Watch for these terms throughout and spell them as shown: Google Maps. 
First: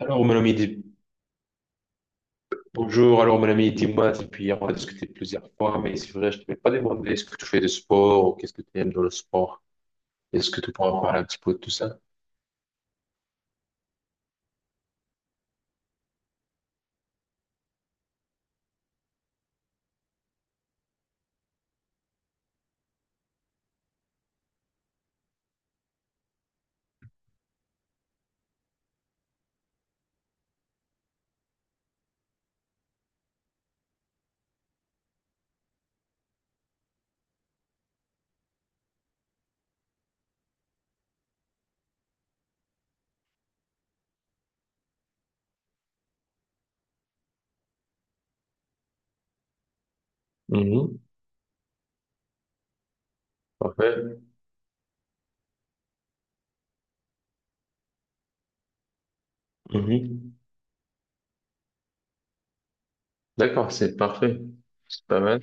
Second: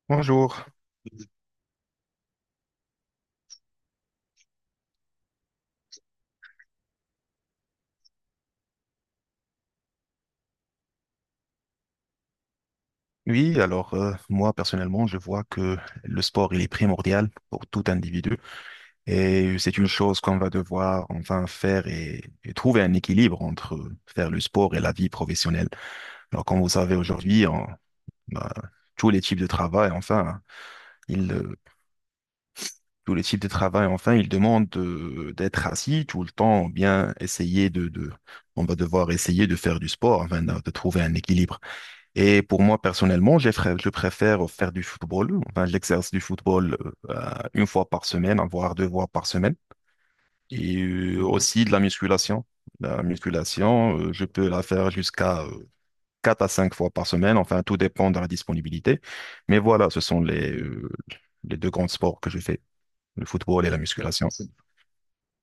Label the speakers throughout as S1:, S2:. S1: Alors, mon ami,
S2: Bonjour.
S1: bonjour. Alors, mon ami, dis-moi, depuis hier, on a discuté plusieurs fois, mais c'est vrai, je ne t'ai pas demandé est-ce que tu fais du sport ou qu'est-ce que tu aimes dans le sport. Est-ce que tu pourras parler un petit peu de tout ça?
S2: Oui, alors moi personnellement, je vois que le sport, il est primordial pour tout individu et c'est une chose qu'on va devoir enfin faire et trouver un équilibre entre faire le sport et la vie professionnelle. Alors, comme vous savez aujourd'hui, bah, tous les types de travail, enfin, ils, euh, tous les types de travail, enfin, ils demandent d'être assis tout le temps ou bien essayer on va devoir essayer de faire du sport, enfin, de trouver un équilibre. Et pour moi, personnellement, je préfère faire du football. Enfin, j'exerce du football une fois par semaine, voire deux fois par semaine. Et
S1: Mhm.
S2: mhm, aussi de la musculation. La musculation,
S1: Parfait.
S2: je peux la faire jusqu'à quatre à cinq fois par semaine. Enfin, tout dépend de la disponibilité. Mais voilà, ce sont
S1: Mhm.
S2: les deux grands sports que je fais, le football et
S1: D'accord,
S2: la
S1: c'est
S2: musculation.
S1: parfait. C'est pas mal.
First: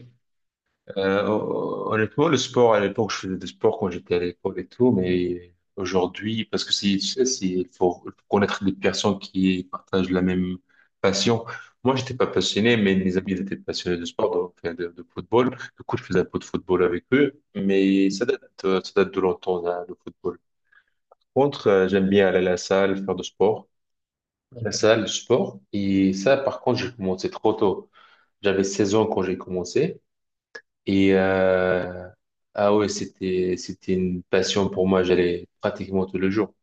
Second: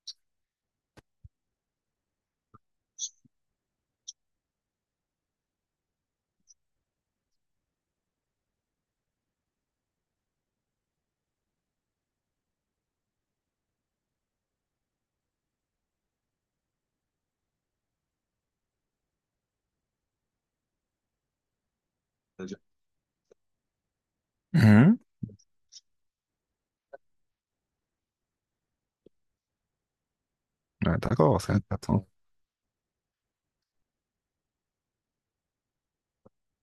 S1: Honnêtement, le sport, à l'époque, je faisais du sport quand j'étais à l'école et tout, mais aujourd'hui, parce que c'est, tu sais, c'est, il faut connaître des personnes qui partagent la même passion. Moi, j'étais pas passionné, mais mes amis ils étaient passionnés de sport, donc, enfin, de football. Du coup, je faisais un peu de football avec eux, mais ça date de longtemps, hein, le football. Par contre, j'aime bien aller à la salle, faire du sport. La
S2: Mhm.
S1: salle, le sport. Et ça, par contre, j'ai commencé trop tôt. J'avais 16 ans quand j'ai commencé.
S2: Ah,
S1: Et
S2: d'accord, c'est intéressant.
S1: euh, ah ouais, c'était une passion pour moi. J'allais pratiquement tous les jours.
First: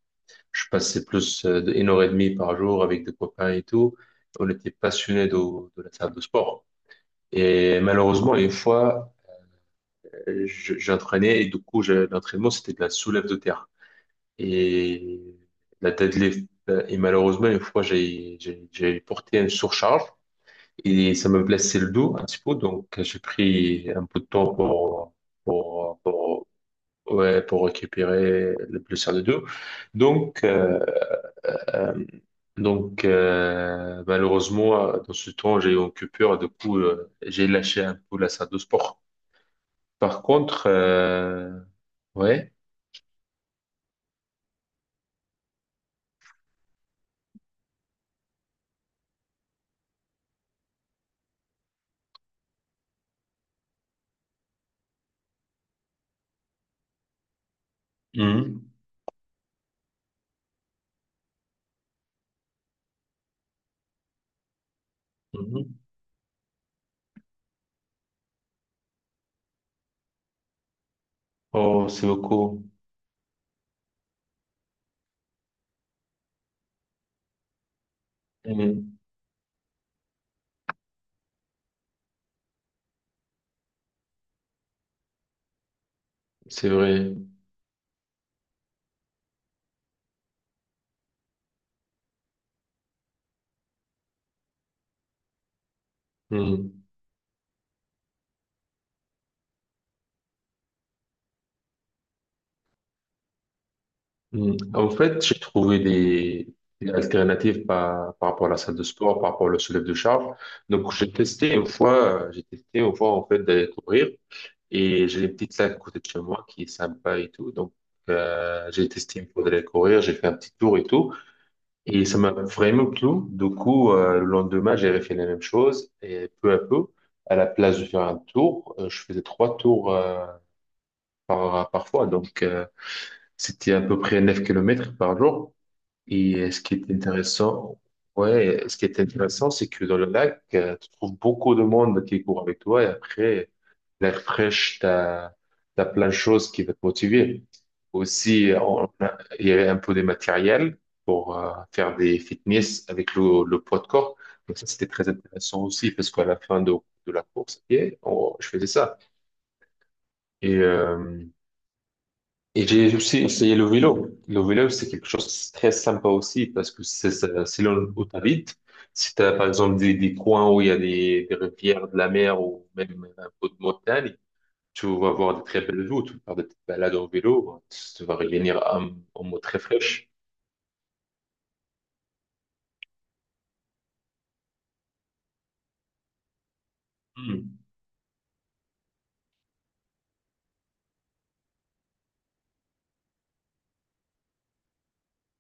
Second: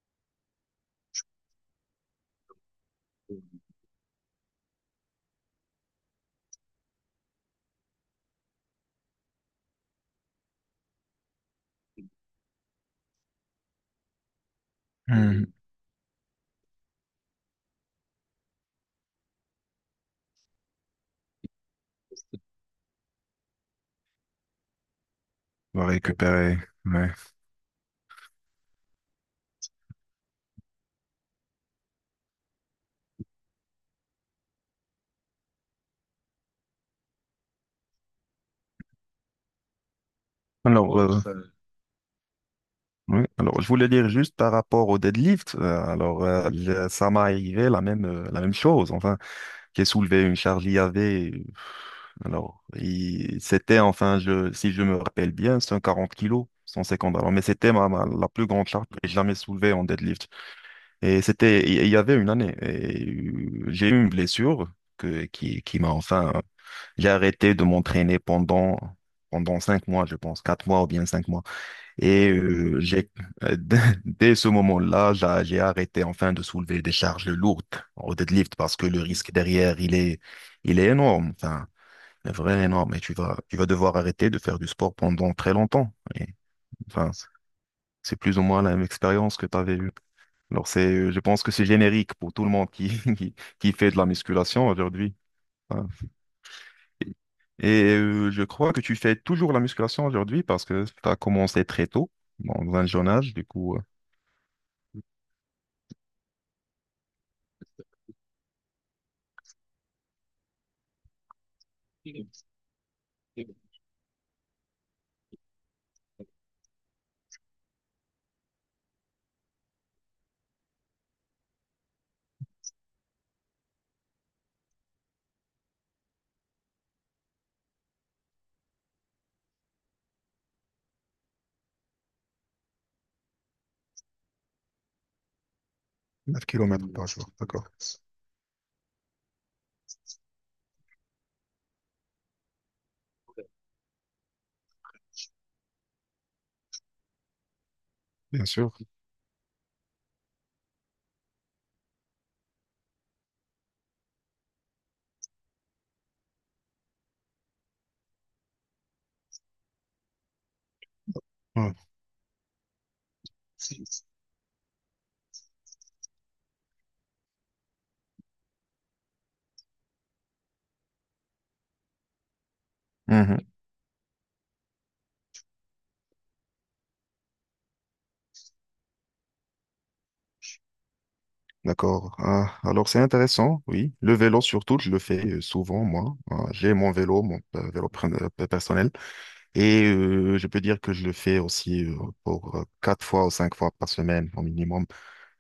S1: Je passais plus de 1 h 30 par jour avec des copains et tout. On était passionnés de la salle de sport. Et malheureusement, une fois, j'entraînais et du coup, l'entraînement, c'était de la soulève de terre
S2: Mhm.
S1: et
S2: Mhm.
S1: la deadlift. Et malheureusement, une fois, j'ai porté une surcharge et ça me blessait le dos un petit peu. Donc, j'ai pris un peu de temps pour
S2: On va
S1: pour, pour
S2: récupérer. Ouais.
S1: ouais, pour récupérer le plus co deux. Donc, euh, euh, donc, malheureusement, dans ce temps, j'ai eu une coupure. Du coup, j'ai lâché un peu la salle de sport. Par contre,
S2: Alors,
S1: ouais.
S2: oui, alors je voulais dire juste par rapport au deadlift, alors ça m'est arrivé la même chose. Enfin, j'ai soulevé une charge IAV. euh, Alors, c'était, enfin, je si je me rappelle bien, 140 kilos, 150. Alors, mais c'était la plus grande
S1: Mhm.
S2: charge que j'ai jamais soulevée en deadlift. Et c'était il y avait une année. Et j'ai eu une blessure que
S1: Mhm.
S2: qui m'a, enfin, j'ai arrêté de m'entraîner pendant 5 mois, je pense 4 mois ou bien 5 mois.
S1: Oh, c'est
S2: Et
S1: beaucoup.
S2: dès dès ce moment-là, j'ai arrêté, enfin, de soulever des charges lourdes au deadlift parce que
S1: Mhm.
S2: le risque derrière, il est énorme, enfin, il est vraiment énorme. Et tu vas devoir arrêter de faire du sport pendant très longtemps. Et,
S1: C'est
S2: enfin,
S1: vrai.
S2: c'est plus ou moins la même expérience que tu avais eue. Alors, je pense que c'est générique pour tout le monde qui, qui fait de la musculation aujourd'hui. Enfin,
S1: Mhm.
S2: et je crois que tu fais toujours la musculation aujourd'hui parce que tu as commencé très tôt, dans un jeune âge, du coup.
S1: Mhm. En fait, j'ai trouvé des alternatives par rapport à la salle de sport, par rapport au soulève de charge. Donc, j'ai testé une fois, en fait, d'aller courir. Et j'ai une petite lac à côté de chez moi qui est sympa et tout. Donc, j'ai testé, il me faudrait courir, j'ai fait un petit tour et tout. Et ça m'a vraiment plu. Du coup, le lendemain, j'ai refait la même chose. Et peu à peu, à la place de faire un tour, je faisais trois tours par fois. Donc, c'était à peu près 9 km par jour.
S2: Neuf
S1: Ce qui est
S2: kilomètres par jour, d'accord,
S1: intéressant, ouais, ce qui est intéressant, c'est que dans le lac, tu trouves beaucoup de monde qui court avec toi et après, l'air fraîche, t'as, t'as plein de choses qui vont te motiver.
S2: bien
S1: Aussi,
S2: sûr.
S1: il y avait un peu de matériel pour faire des fitness avec le poids de corps. Donc ça, c'était très intéressant aussi parce qu'à la fin de la course, à pied, je faisais ça. Et euh,
S2: Ouais.
S1: et j'ai aussi essayé le vélo. Le vélo, c'est quelque chose de très sympa aussi parce que c'est selon où tu habites, si tu as par exemple des coins où il y a des rivières, de la mer ou même un
S2: Mhm.
S1: peu de montagne, tu vas voir des très belles vues, tu vas faire des petites balades en vélo, tu vas revenir en mode très fraîche.
S2: D'accord. Ah, alors c'est intéressant, oui. Le vélo surtout, je le fais souvent, moi. Ah, j'ai mon vélo, mon,
S1: Hmm.
S2: vélo personnel. Et je peux dire que je le fais aussi pour quatre fois ou cinq fois par semaine au minimum.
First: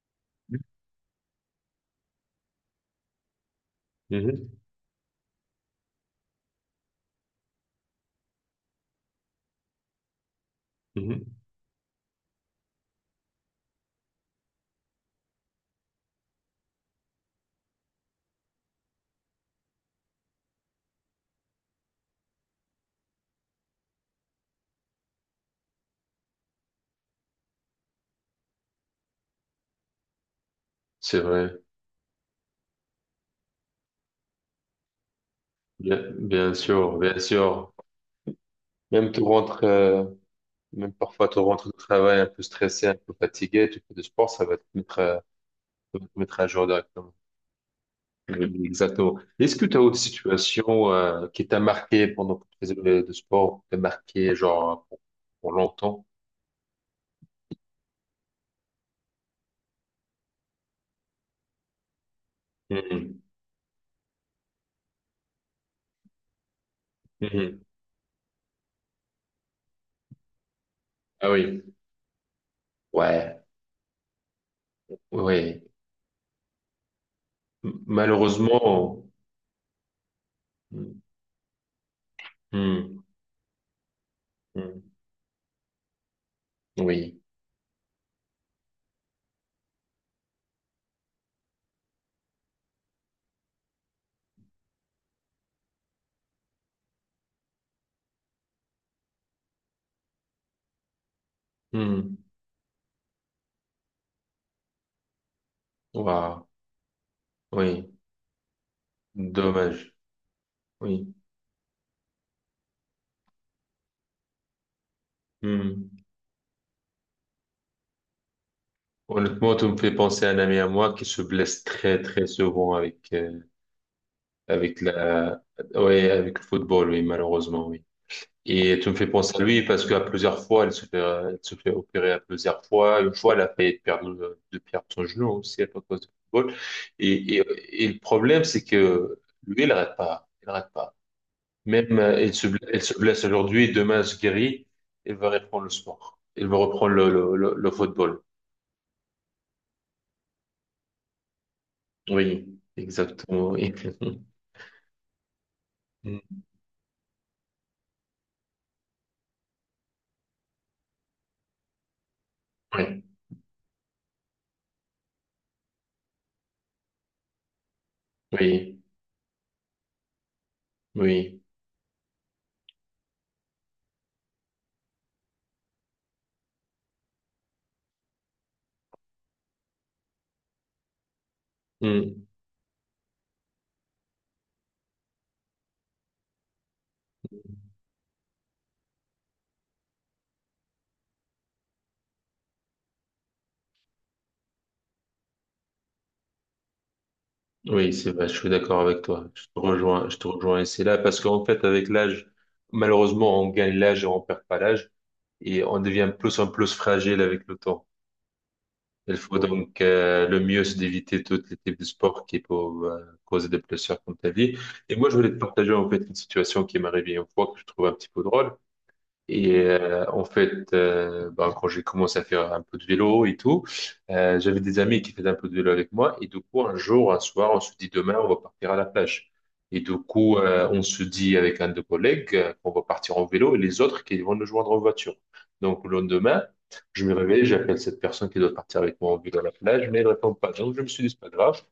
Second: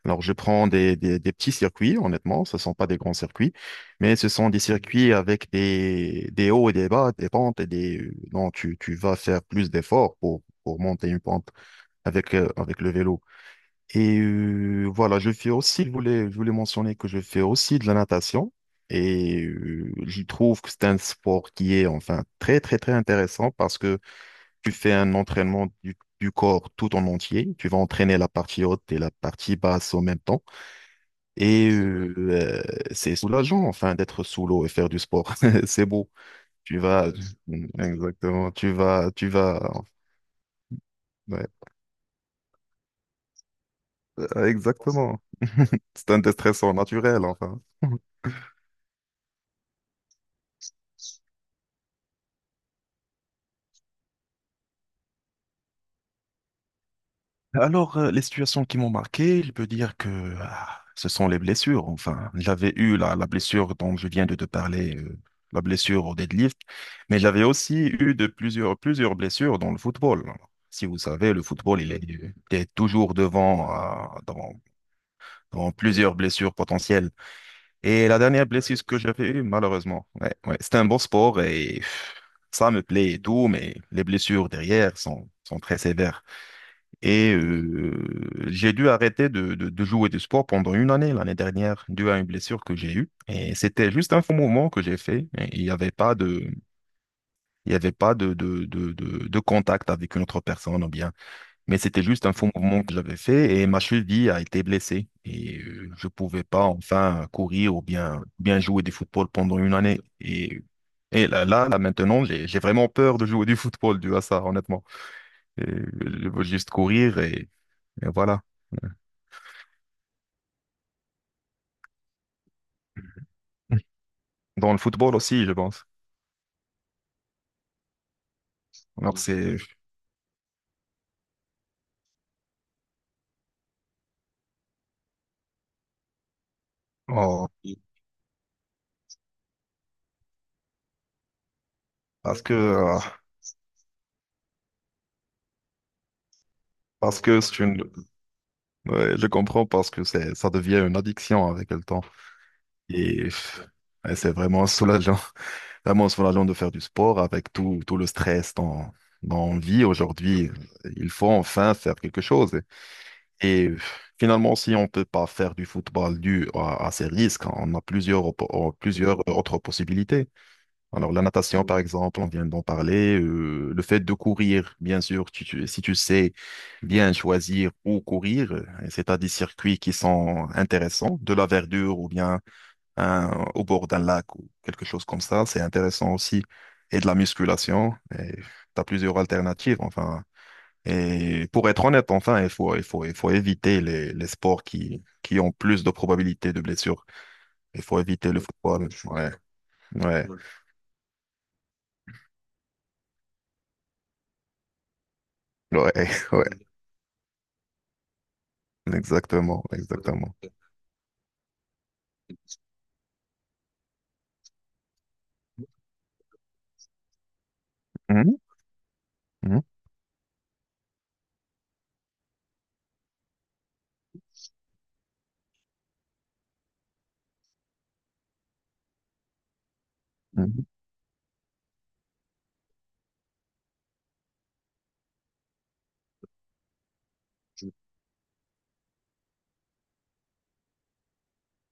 S2: Alors, je prends des petits circuits, honnêtement, ce ne sont pas des grands circuits, mais ce sont
S1: Mhm,
S2: des circuits avec des hauts et des bas, des pentes non, tu vas faire plus d'efforts pour monter une
S1: mhm.
S2: pente avec le vélo. Et voilà, je fais aussi, je voulais mentionner que je fais aussi de la natation. Et je trouve que c'est un sport qui est, enfin, très, très, très intéressant parce que tu fais un entraînement du corps tout en entier. Tu vas entraîner la partie haute et la partie basse en même temps.
S1: C'est vrai,
S2: Et euh, c'est soulageant, enfin, d'être sous l'eau et faire du sport. C'est beau.
S1: bien
S2: Tu
S1: sûr,
S2: vas,
S1: bien sûr.
S2: exactement,
S1: Même tu
S2: tu vas,
S1: rentres, euh, même parfois tu
S2: ouais,
S1: rentres du travail un peu stressé, un peu fatigué, tu fais du sport,
S2: exactement.
S1: ça va
S2: C'est un
S1: te mettre à jour
S2: déstressant
S1: directement.
S2: naturel, enfin.
S1: Oui, exactement. Est-ce que tu as autre situation qui t'a marqué pendant que tu faisais de sport, qui t'a marqué genre pour, longtemps?
S2: Alors, les situations qui m'ont marqué, je peux dire que, ah, ce sont les blessures. Enfin, j'avais eu
S1: Mhm.
S2: la blessure dont je viens de te parler, la blessure au deadlift, mais j'avais
S1: Mhm.
S2: aussi eu de plusieurs blessures dans le football. Si vous
S1: Ah
S2: savez, le
S1: oui,
S2: football, il est toujours
S1: ouais,
S2: devant, euh, dans,
S1: ouais.
S2: dans plusieurs blessures potentielles. Et la dernière blessure que
S1: Malheureusement,
S2: j'avais eue, malheureusement, ouais, ouais, c'était un bon
S1: Mhm.
S2: sport et pff, ça me plaît et tout, mais les blessures
S1: Mhm.
S2: derrière sont très sévères.
S1: Oui,
S2: Et j'ai dû arrêter de jouer du sport pendant une année l'année dernière, dû à une blessure que j'ai eue. Et c'était juste un faux mouvement que j'ai fait. Et il y avait pas de contact avec une autre personne ou bien. Mais c'était
S1: Mhm.
S2: juste un faux mouvement que j'avais fait et ma cheville a été blessée. Et je pouvais
S1: Waouh.
S2: pas, enfin, courir ou
S1: Oui,
S2: bien jouer du football pendant une
S1: dommage,
S2: année. Et,
S1: oui.
S2: là, maintenant, j'ai vraiment peur de jouer du football dû à ça, honnêtement. Et
S1: Mhm.
S2: je veux juste courir et voilà.
S1: Honnêtement, tu me fais penser à un ami à moi qui se blesse très très souvent avec
S2: Dans le
S1: avec
S2: football
S1: la,
S2: aussi, je pense.
S1: ouais, avec le football, oui, malheureusement, oui. Et tu me fais
S2: Alors
S1: penser à
S2: c'est
S1: lui parce qu'à plusieurs fois, elle se fait opérer à plusieurs fois. Une fois, elle a failli perdre son genou aussi à cause du football. Et,
S2: oh,
S1: et, et le problème, c'est que lui, il n'arrête pas. Il n'arrête pas. Même,
S2: parce que
S1: elle se
S2: euh,
S1: blesse aujourd'hui, demain, elle se guérit. Elle va reprendre le sport. Elle va reprendre le,
S2: parce
S1: le,
S2: que
S1: le,
S2: c'est
S1: le
S2: une
S1: football.
S2: ouais, je comprends, parce que c'est ça devient une addiction avec le temps
S1: Oui,
S2: et,
S1: exactement. Oui,
S2: et c'est vraiment soulageant, vraiment
S1: Mm.
S2: soulageant de faire du sport avec tout le stress dans vie aujourd'hui. Il faut, enfin, faire quelque chose
S1: Oui,
S2: et, finalement, si on peut pas faire du football dû à ces risques, on a
S1: oui.
S2: plusieurs autres possibilités. Alors, la
S1: Oui.
S2: natation, par exemple, on vient d'en parler. Le fait de courir, bien sûr, si tu sais bien choisir où courir, c'est à des circuits qui sont intéressants, de la verdure ou
S1: Mm.
S2: bien au bord d'un lac ou quelque chose comme ça, c'est intéressant aussi. Et de la musculation, tu as plusieurs alternatives, enfin. Et pour être honnête, enfin, il faut éviter les sports qui ont plus de probabilités de blessures. Il
S1: Oui,
S2: faut
S1: c'est vrai,
S2: éviter
S1: je
S2: le
S1: suis d'accord
S2: football.
S1: avec toi.
S2: Ouais,
S1: Je te rejoins, je te
S2: ouais,
S1: rejoins. Et c'est là parce qu'en fait, avec l'âge, malheureusement, on gagne l'âge et on perd pas l'âge et on
S2: ouais,
S1: devient plus en
S2: ouais.
S1: plus fragile avec le temps. Il faut
S2: Exactement,
S1: donc
S2: exactement.
S1: le mieux, c'est d'éviter tous les types de sports qui peuvent causer des blessures comme ta vie. Et moi, je voulais te partager en fait une situation qui m'est arrivée une fois que je trouve un petit peu
S2: Mhm,
S1: drôle. Et
S2: mhm,
S1: en fait, bah, quand j'ai commencé à faire un peu de vélo et tout, j'avais des amis qui faisaient un peu de vélo avec moi. Et du coup, un jour, un soir, on se dit demain, on va partir à la plage. Et du coup,
S2: mhm.
S1: on se dit avec un de nos collègues qu'on va partir en vélo et les autres qui vont nous joindre en voiture. Donc, le lendemain, je me réveille, j'appelle cette personne qui doit partir avec moi en vélo à la plage, mais elle ne répond pas. Donc, je me suis dit, c'est pas grave.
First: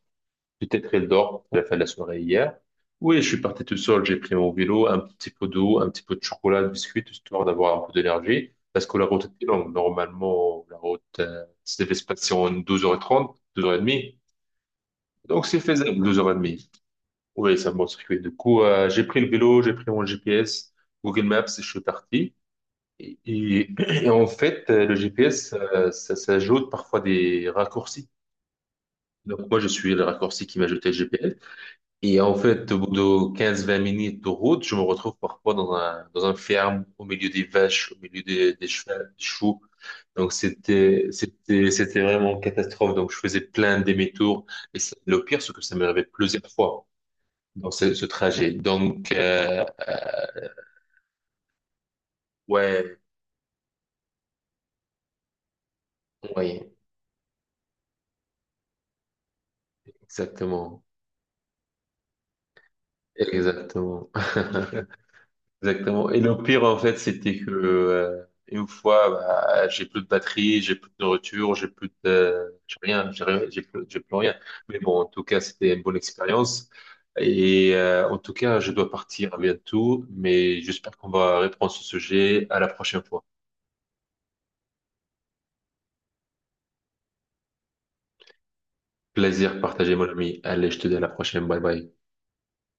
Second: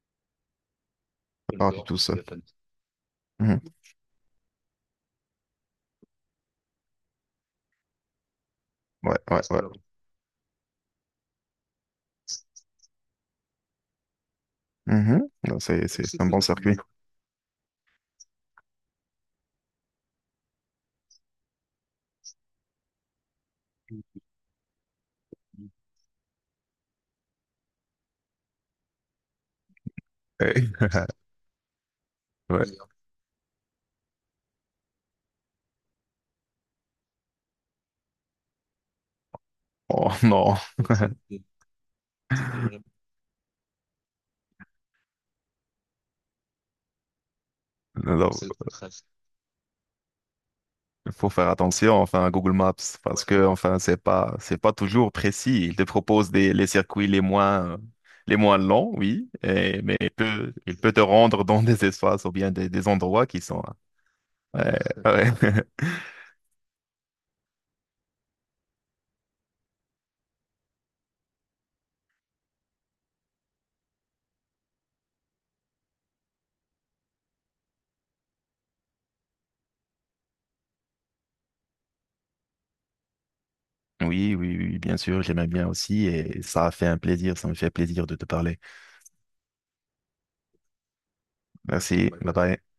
S1: Peut-être elle dort de
S2: Ça
S1: la
S2: part
S1: fin
S2: du
S1: de
S2: d'accord,
S1: la
S2: tout c'est seul.
S1: soirée
S2: La famille.
S1: hier. Oui, je suis
S2: Mhm.
S1: parti tout seul, j'ai pris mon vélo, un petit peu d'eau, un petit peu de chocolat, de biscuits, histoire d'avoir un peu d'énergie. Parce que la
S2: Ouais,
S1: route
S2: ouais,
S1: était
S2: ouais. Alors,
S1: longue. Normalement, la route, se devait se passer en 12h30, 12h30.
S2: mhm.
S1: Donc,
S2: Non,
S1: c'est
S2: C'est,
S1: faisable,
S2: c'est c'est un bon circuit.
S1: 12h30. Oui, ça me circuit. Du coup, j'ai pris le vélo, j'ai pris mon GPS, Google Maps, et je suis parti. Et, et- et en fait, le GPS, ça, ça ajoute parfois des raccourcis. Donc, moi, je suis le raccourci qui m'a
S2: Eh,
S1: jeté le GPS. Et en
S2: ouais.
S1: fait, au bout
S2: Meilleur.
S1: de quinze-vingt minutes de route, je me retrouve parfois dans un ferme, au milieu des vaches, au milieu des chevaux, des chevaux.
S2: Oh
S1: Donc,
S2: non.
S1: c'était vraiment une catastrophe. Donc, je faisais plein de demi-tours. Et le pire, c'est que ça m'est arrivé plusieurs fois dans ce
S2: Non, non.
S1: trajet. Donc,
S2: Il faut faire attention, enfin, à Google Maps,
S1: ouais,
S2: parce, ouais, que, enfin, c'est pas toujours précis. Il te propose les
S1: oui,
S2: circuits les moins longs, oui, mais il
S1: exactement.
S2: peut te rendre dans des espaces ou bien des endroits qui sont,
S1: Exactement.
S2: ouais, ouais.
S1: Exactement. Et le pire, en fait, c'était que une fois, bah, j'ai plus de batterie, j'ai plus de nourriture, J'ai rien, j'ai rien, j'ai plus rien. Mais bon, en tout cas, c'était une bonne expérience. Et en tout cas, je dois partir bientôt, mais j'espère qu'on va reprendre ce sujet à la prochaine fois.
S2: Oui, oui, oui, bien sûr, j'aimais bien aussi et ça a fait un plaisir, ça me fait plaisir de te parler.
S1: Plaisir partagé, mon ami. Allez, je te dis à la prochaine. Bye bye.
S2: Merci. Ouais. Bye bye.